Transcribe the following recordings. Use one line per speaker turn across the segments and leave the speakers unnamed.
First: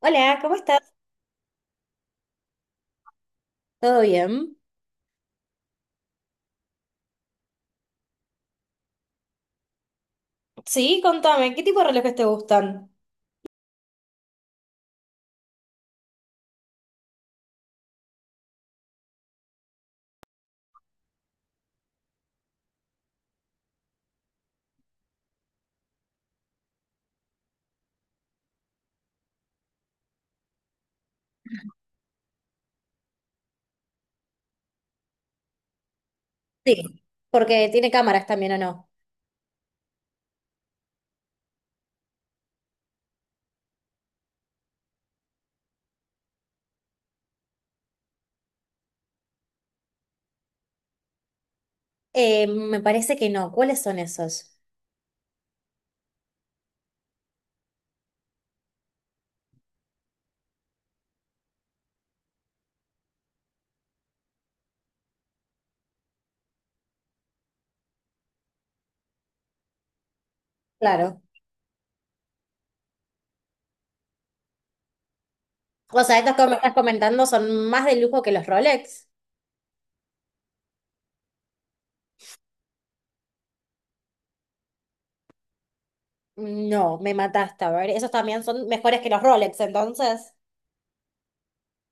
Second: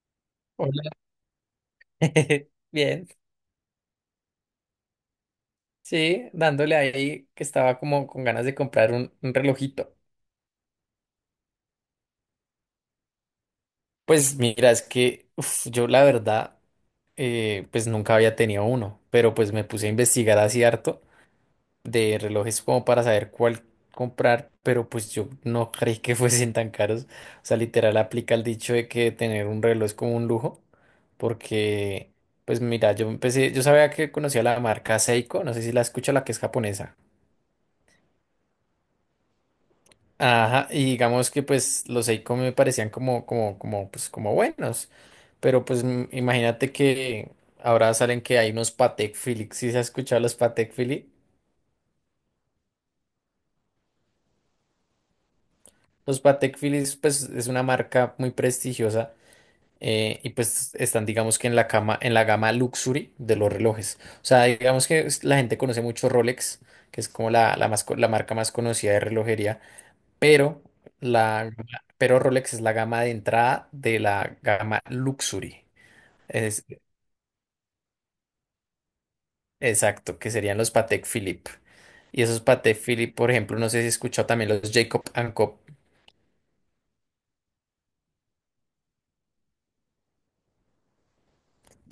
Hola, ¿cómo
Hola.
estás?
Bien,
¿Todo bien?
sí, dándole ahí que estaba como con ganas de comprar un relojito.
Sí, contame, ¿qué tipo de relojes te gustan?
Pues mira, es que uf, yo la verdad, pues nunca había tenido uno, pero pues me puse a investigar así harto de relojes como para saber cuál comprar, pero pues yo no creí que fuesen tan caros. O sea, literal aplica el dicho de que tener un reloj es como un lujo, porque pues mira, yo empecé, yo sabía que conocía la marca Seiko, no sé si la escucha, la que es japonesa.
Sí. Porque tiene cámaras también, ¿o no?
Ajá, y digamos que pues los Seiko me parecían pues como buenos, pero pues imagínate que ahora salen que hay unos Patek Philippe, ¿si se ha escuchado los Patek Philippe?
Me parece que no. ¿Cuáles son esos?
Los Patek Philippe pues es una marca muy prestigiosa, y pues están digamos que en la gama luxury de los relojes, o sea digamos que la gente conoce mucho Rolex, que es como más, la marca más conocida de relojería, pero
Claro.
la, pero Rolex es la gama de entrada de la gama Luxury.
O sea, estos que me
Es,
estás comentando son más de lujo que los Rolex.
exacto, que serían los Patek Philippe. Y esos Patek Philippe, por ejemplo, no sé si he escuchado también los Jacob and Co.
No, me mataste, a ver, esos también son mejores que los Rolex, entonces.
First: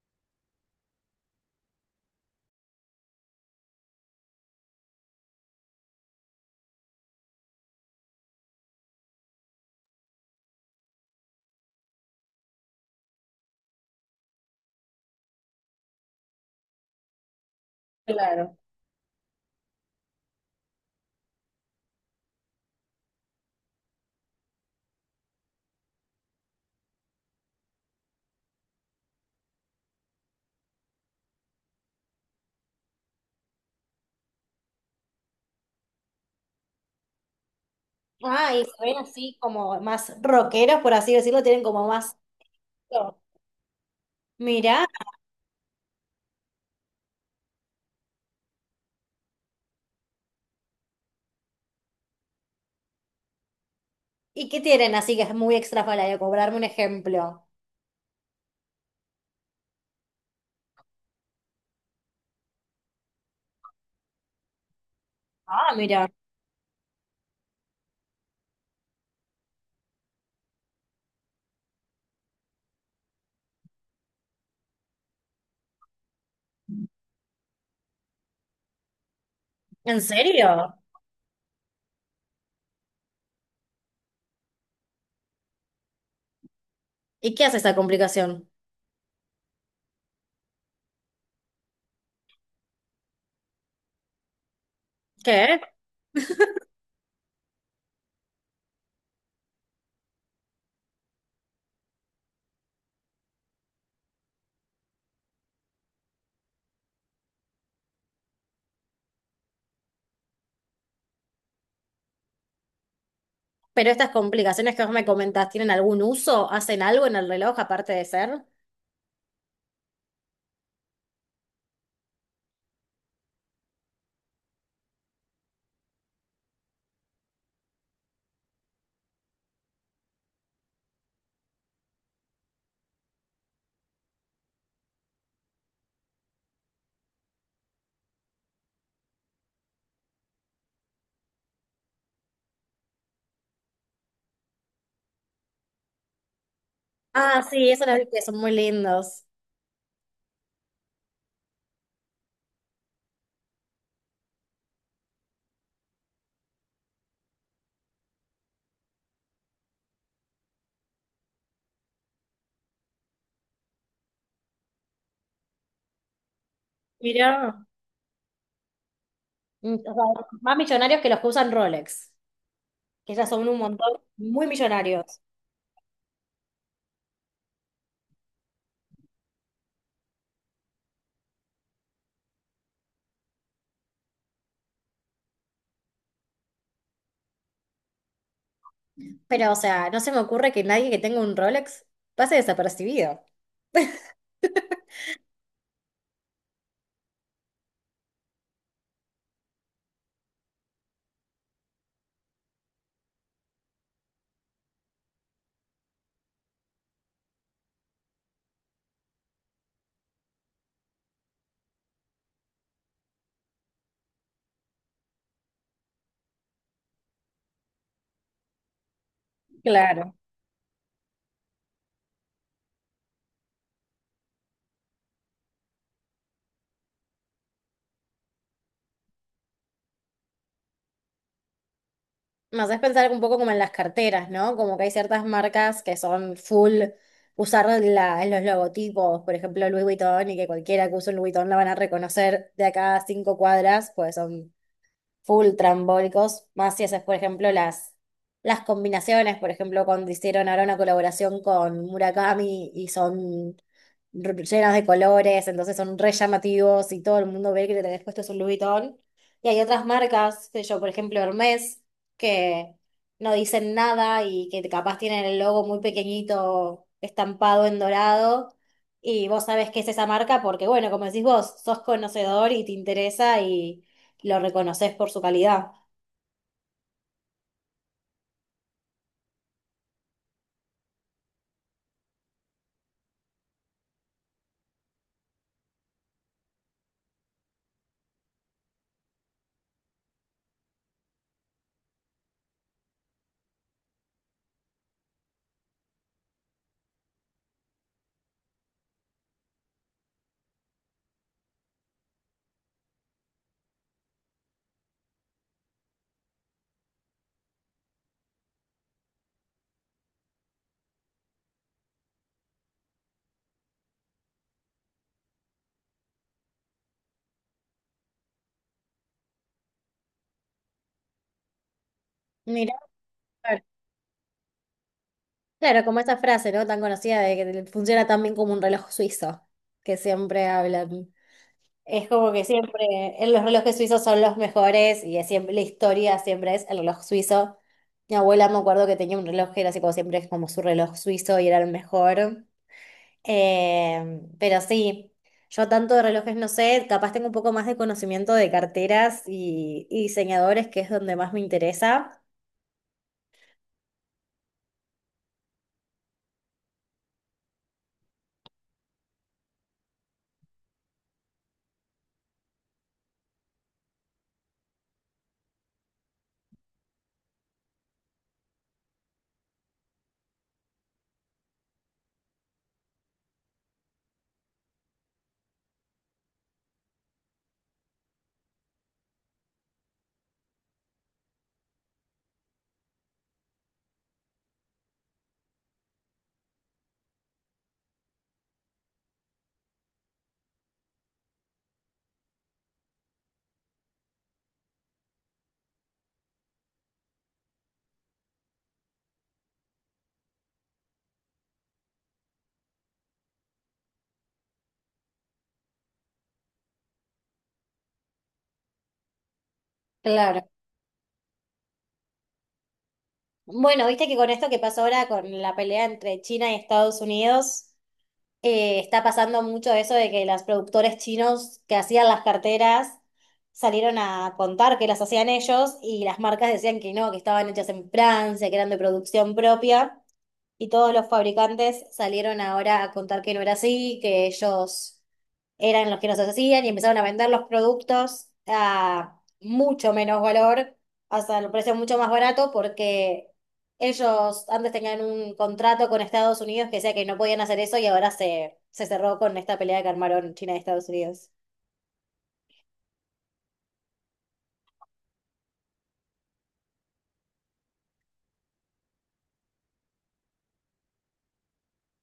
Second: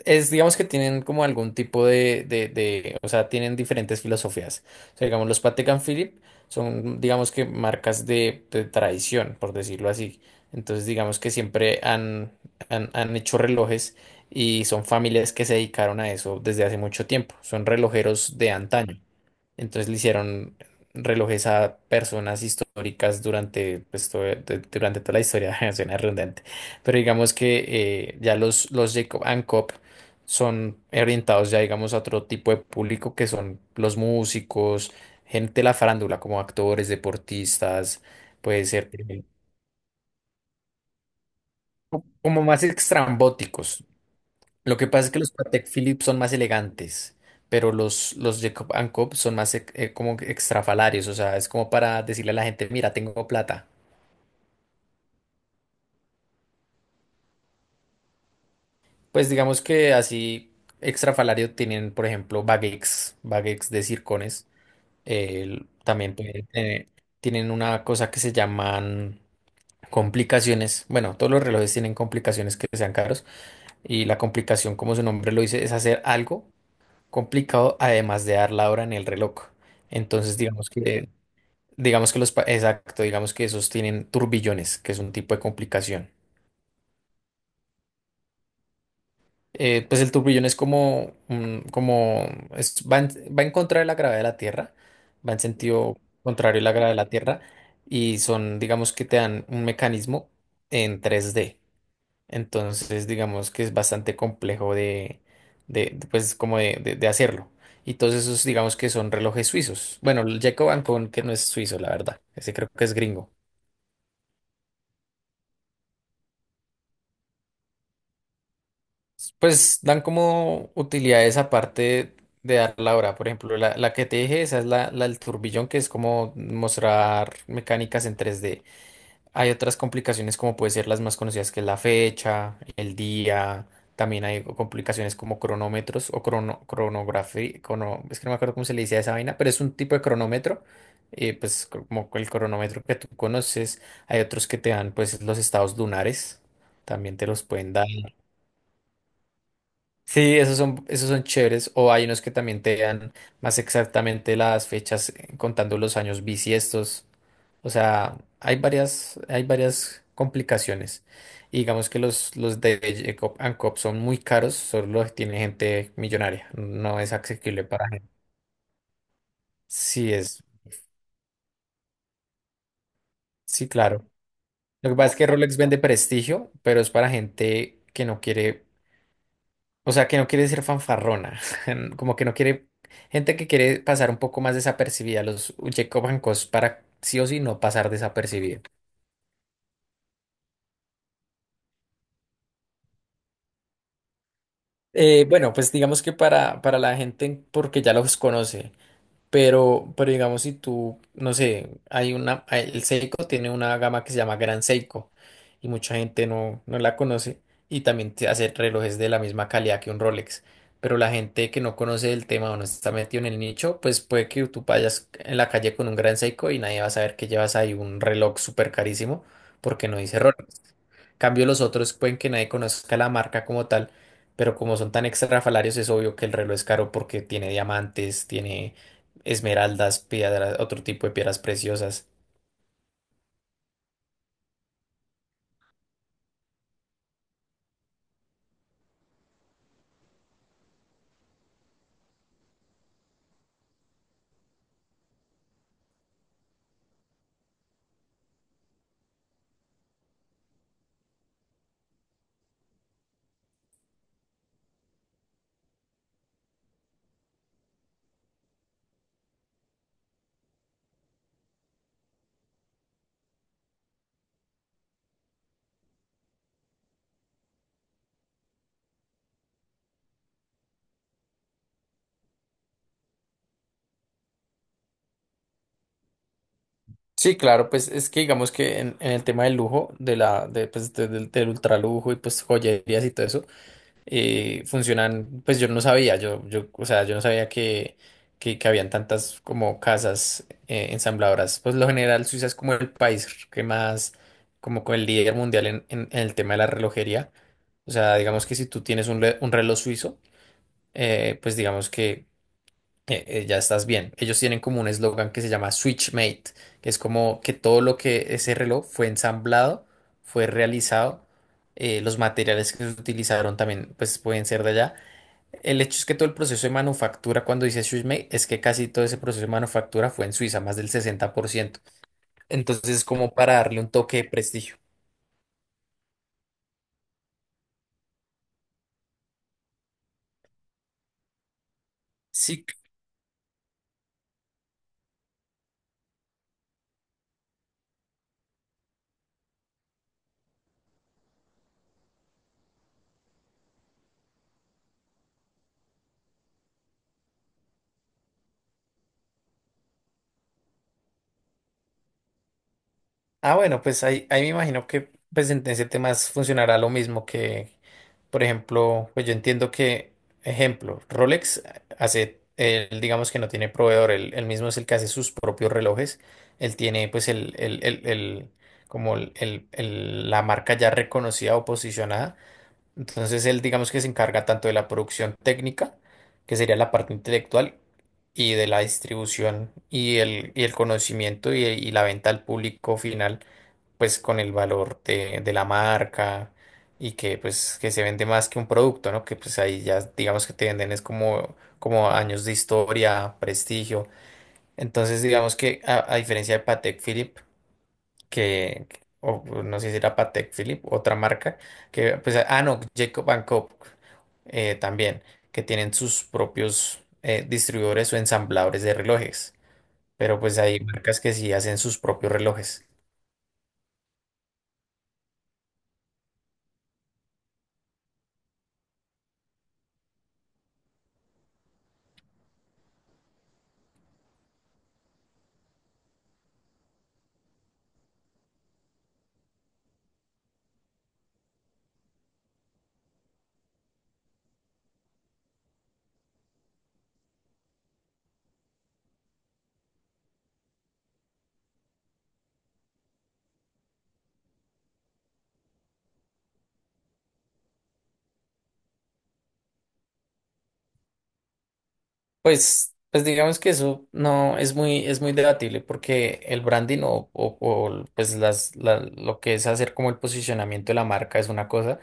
Es, digamos que tienen como algún tipo o sea, tienen diferentes filosofías. O sea, digamos, los Patek and Philippe son, digamos que marcas de tradición, por decirlo así. Entonces, digamos que siempre han hecho relojes y son familias que se dedicaron a eso desde hace mucho tiempo. Son relojeros de
Claro.
antaño. Entonces le hicieron relojes a personas históricas durante, pues, durante toda la historia, suena redundante, pero digamos que los Jacob and Coop son orientados ya, digamos, a otro tipo de público que son los músicos, gente de la farándula, como actores, deportistas,
Ah, y
puede
se
ser,
ven así como más rockeros, por así decirlo, tienen como más...
como más
Mira,
extrambóticos. Lo que pasa es que los Patek Philippe son más elegantes, pero los Jacob and Co. son más como que extrafalarios, o sea, es como para decirle a la gente, mira, tengo plata.
¿y qué tienen así que es muy extrafalario? Cobrarme un ejemplo.
Pues digamos que así extrafalario tienen, por ejemplo, baguettes, baguettes de circones.
Ah, mira.
También pueden tener, tienen una cosa que se llaman complicaciones. Bueno, todos los relojes tienen complicaciones que sean caros y la complicación, como su nombre lo dice, es hacer algo complicado, además de dar la hora en el reloj.
¿En
Entonces,
serio?
digamos que los, exacto, digamos que esos tienen turbillones, que es un tipo de complicación.
¿Y qué hace esta complicación?
Pues el turbillón es como, como es- va en, va en contra de la gravedad de la Tierra, va en
¿Qué?
sentido contrario a la gravedad de la Tierra, y son, digamos que te dan un mecanismo en 3D. Entonces, digamos que es bastante complejo pues, como de hacerlo. Y todos esos, digamos que son relojes suizos. Bueno, el Jacob Ancon, que no es suizo, la verdad. Ese creo que es gringo.
¿Pero estas complicaciones que vos me comentás tienen algún uso? ¿Hacen algo en el reloj aparte de ser?
Pues dan como utilidades aparte de dar la hora. Por ejemplo, la que te dije, esa es la del turbillón, que es como mostrar mecánicas en tres d. Hay otras complicaciones como puede ser las más conocidas, que es la fecha, el día, también hay complicaciones como cronómetros o cronografía, es que no me acuerdo cómo se le dice a esa vaina, pero es un tipo de cronómetro, pues como el cronómetro que tú conoces, hay otros que te dan pues los estados lunares, también te
Ah,
los
sí,
pueden dar.
esos los vi que son muy lindos.
Sí, esos son chéveres. O hay unos que también te dan más exactamente las fechas, contando los años bisiestos. O sea, hay varias complicaciones. Y digamos que los de Jacob and Coop son muy caros, solo los tiene gente millonaria. No es
Mirá.
accesible para gente.
Mm, o
Sí,
sea,
es,
más millonarios que los que usan Rolex, que ya son un
sí,
montón
claro.
muy
Lo que pasa es
millonarios.
que Rolex vende prestigio, pero es para gente que no quiere. O sea, que no quiere ser fanfarrona, como que no quiere, gente que quiere pasar un poco más desapercibida, los Jacob Hancock para sí o sí no pasar desapercibido.
Pero, o sea, no se me ocurre que nadie que tenga un Rolex pase desapercibido.
Bueno, pues digamos que para la gente, porque ya los conoce. Pero digamos, si tú, no sé, el Seiko tiene una gama que se llama Gran Seiko y mucha gente no la conoce, y también te hace relojes de la misma calidad que un Rolex. Pero la gente que no conoce el tema o no está metido en el nicho, pues puede que tú vayas en la calle con un Gran Seiko y nadie va a saber que llevas ahí un reloj súper carísimo porque no
Claro.
dice Rolex. Cambio los otros pueden que nadie conozca la marca como tal, pero como son tan extrafalarios es obvio que el reloj es caro porque tiene diamantes, tiene esmeraldas, piedras, otro tipo de piedras preciosas.
Me haces pensar un poco como en las carteras, ¿no? Como que hay ciertas marcas que son full usar los logotipos, por ejemplo Louis Vuitton, y que cualquiera que use un Louis Vuitton la van a reconocer de acá a cinco cuadras, pues son full trambólicos, más si haces, por ejemplo, las combinaciones, por ejemplo, cuando hicieron ahora una colaboración con Murakami y son llenas de colores, entonces son re llamativos y todo el mundo ve que le tenés puesto es un Louis Vuitton. Y hay otras marcas, qué sé yo, por ejemplo, Hermès, que no dicen nada y que capaz tienen el logo muy pequeñito estampado en dorado. Y vos sabés qué es esa marca porque, bueno, como decís vos, sos conocedor y te interesa lo reconoces por su calidad.
Sí, claro, pues es que digamos que en el tema del lujo, de la, de, pues, de- del, del ultralujo y pues joyerías y todo eso, funcionan, pues yo no sabía, o sea, yo no sabía que habían tantas como casas, ensambladoras. Pues lo general Suiza es como el país que más, como con el líder mundial en el tema de la relojería. O sea, digamos que si tú tienes un, un reloj suizo, pues digamos que ya estás bien. Ellos tienen como un eslogan que se llama Switch Made, que es como que todo lo que ese reloj fue ensamblado, fue realizado. Los materiales que se utilizaron también pues pueden ser de allá. El hecho es que todo el proceso de manufactura, cuando dice Suisse, es que casi todo ese proceso de manufactura fue en Suiza, más del 60%.
Mirá,
Entonces, es como para
claro.
darle un toque de prestigio.
Claro, como esa frase, ¿no? Tan conocida de que funciona tan bien como un reloj suizo, que siempre hablan. Es como que
Sí.
siempre los relojes suizos son los mejores y es siempre, la historia siempre es el reloj suizo. Mi abuela me acuerdo que tenía un reloj que era así como siempre es como su reloj suizo y era el mejor. Pero sí, yo tanto de relojes no sé, capaz tengo un poco más de conocimiento de carteras y diseñadores, que es donde más me interesa.
Ah, bueno, pues ahí, ahí me imagino que pues, en ese tema funcionará lo mismo que, por ejemplo, pues yo entiendo que, ejemplo, Rolex hace, él, digamos que no tiene proveedor, él mismo es el que hace sus propios relojes. Él tiene, pues, como la marca ya reconocida o posicionada. Entonces él, digamos que se encarga tanto de la producción técnica, que sería la parte intelectual, y de la distribución y el conocimiento y la venta al público final, pues con el valor de la marca y que pues que se vende más que un producto, ¿no? Que pues ahí ya digamos que te venden es como, como años de historia, prestigio. Entonces digamos que a diferencia de Patek Philippe, que, o pues, no sé si era Patek Philippe, otra marca, que, pues, ah, no, Jacob Cope, también, que tienen sus propios, distribuidores o ensambladores de relojes, pero
Claro.
pues hay marcas que sí hacen sus propios relojes.
Bueno, viste que con esto que pasó ahora, con la pelea entre China y Estados Unidos, está pasando mucho eso de que los productores chinos que hacían las carteras salieron a contar que las hacían ellos y las marcas decían que no, que estaban hechas en Francia, que eran de producción propia. Y todos los fabricantes salieron ahora a contar que no era así, que ellos eran los que nos hacían y empezaron a vender los productos a mucho menos valor, hasta el precio mucho más barato, porque ellos antes tenían un contrato con Estados Unidos que decía que no podían hacer eso y ahora se cerró con esta pelea que armaron China y Estados Unidos.
Pues digamos que eso no es muy, es muy debatible porque el branding pues lo que es hacer como el posicionamiento de la marca es una cosa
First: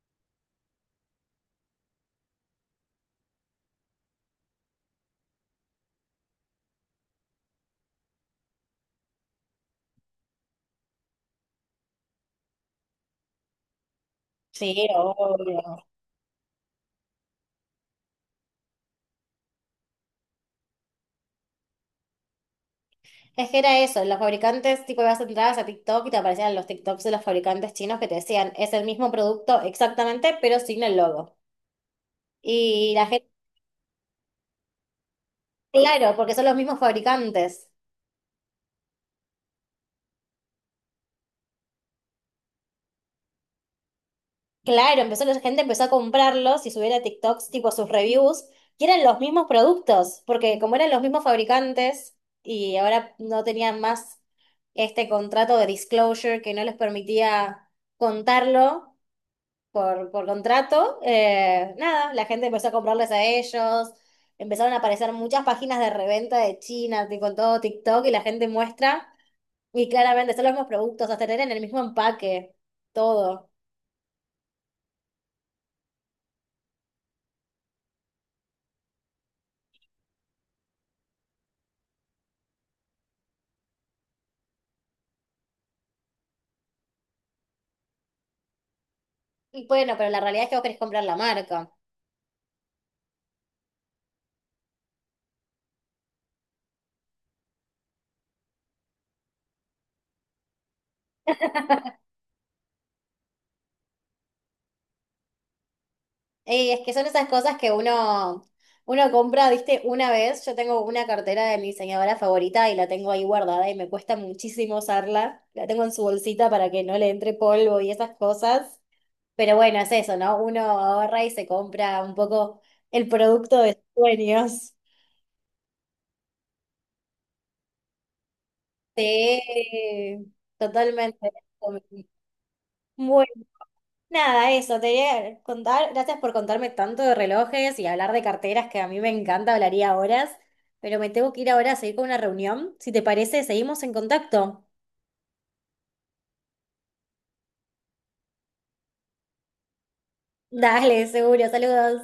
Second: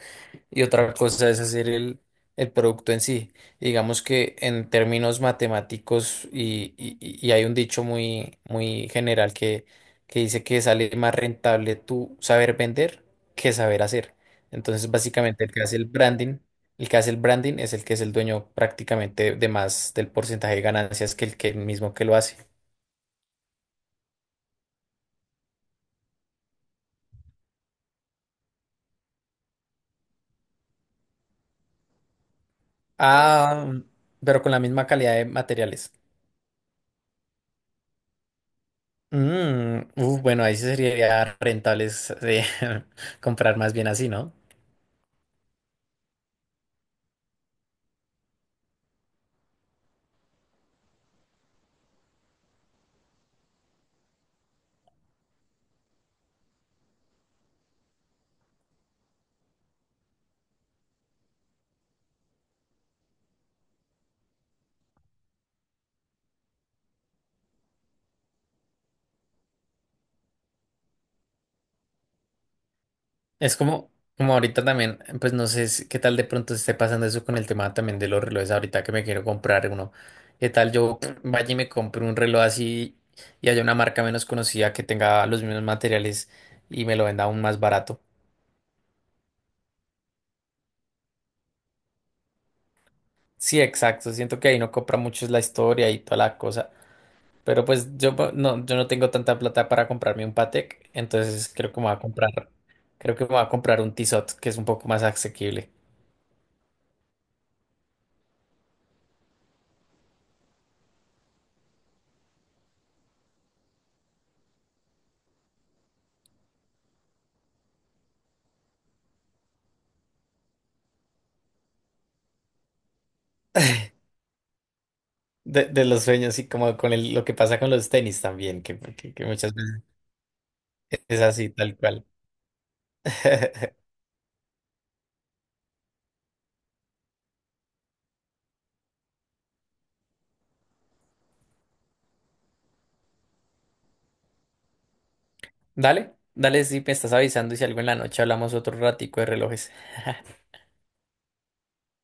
y otra cosa es hacer el producto en sí. Digamos que en términos matemáticos y hay un dicho muy, muy general que dice que sale más rentable tú saber vender que saber hacer.
Sí,
Entonces, básicamente el que hace
obvio.
el branding, el que hace el branding es el que es el dueño prácticamente de más del porcentaje de ganancias que el mismo que lo hace.
Es que era eso, los fabricantes, tipo, ibas entradas a TikTok y te aparecían los TikToks de los fabricantes chinos que te decían, es el mismo producto exactamente, pero sin el logo. Y la gente,
Ah, pero con la misma calidad de materiales.
claro, porque son los mismos fabricantes.
Bueno, ahí sí sería rentables de comprar más bien así, ¿no?
Claro, empezó, la gente empezó a comprarlos y subir a TikToks, tipo, sus reviews, y eran los mismos productos, porque como eran los mismos fabricantes y ahora no tenían más este contrato de disclosure que no les permitía contarlo. Por contrato, nada, la gente empezó a comprarles a ellos, empezaron a aparecer muchas páginas de reventa de China, con todo TikTok, y la gente muestra, y claramente son los mismos productos, hasta tener en el mismo empaque, todo.
Es como, como ahorita también, pues no sé qué tal de pronto esté pasando eso con el tema también de los relojes ahorita que me quiero comprar uno. ¿Qué tal yo vaya y me compre un reloj así y haya una marca menos conocida que tenga los mismos materiales y me lo venda aún más barato?
Y bueno, pero la realidad es que vos querés comprar la marca.
Sí, exacto. Siento que ahí no compra mucho es la historia y toda la cosa. Pero pues yo no, yo no tengo tanta plata para comprarme un Patek, entonces creo que me voy a comprar, creo que me voy a comprar un Tissot, que es un poco más asequible.
Y es que son esas cosas que uno compra, viste, una vez, yo tengo una cartera de mi diseñadora favorita y la tengo ahí guardada y me cuesta muchísimo usarla, la tengo en su bolsita para que no le entre polvo y esas cosas. Pero bueno, es eso, ¿no? Uno ahorra y se compra un poco el producto de sus sueños.
De los sueños y como con lo que pasa con los tenis también, que muchas veces
Sí,
es
totalmente.
así, tal cual.
Bueno, nada, eso, te quería contar, gracias por contarme tanto de relojes y hablar de carteras que a mí me encanta, hablaría horas, pero me tengo que ir ahora a seguir con una reunión. Si te parece, seguimos en contacto.
Dale, dale, si me estás avisando y si algo en la noche hablamos otro ratico de relojes.
Dale, seguro, saludos.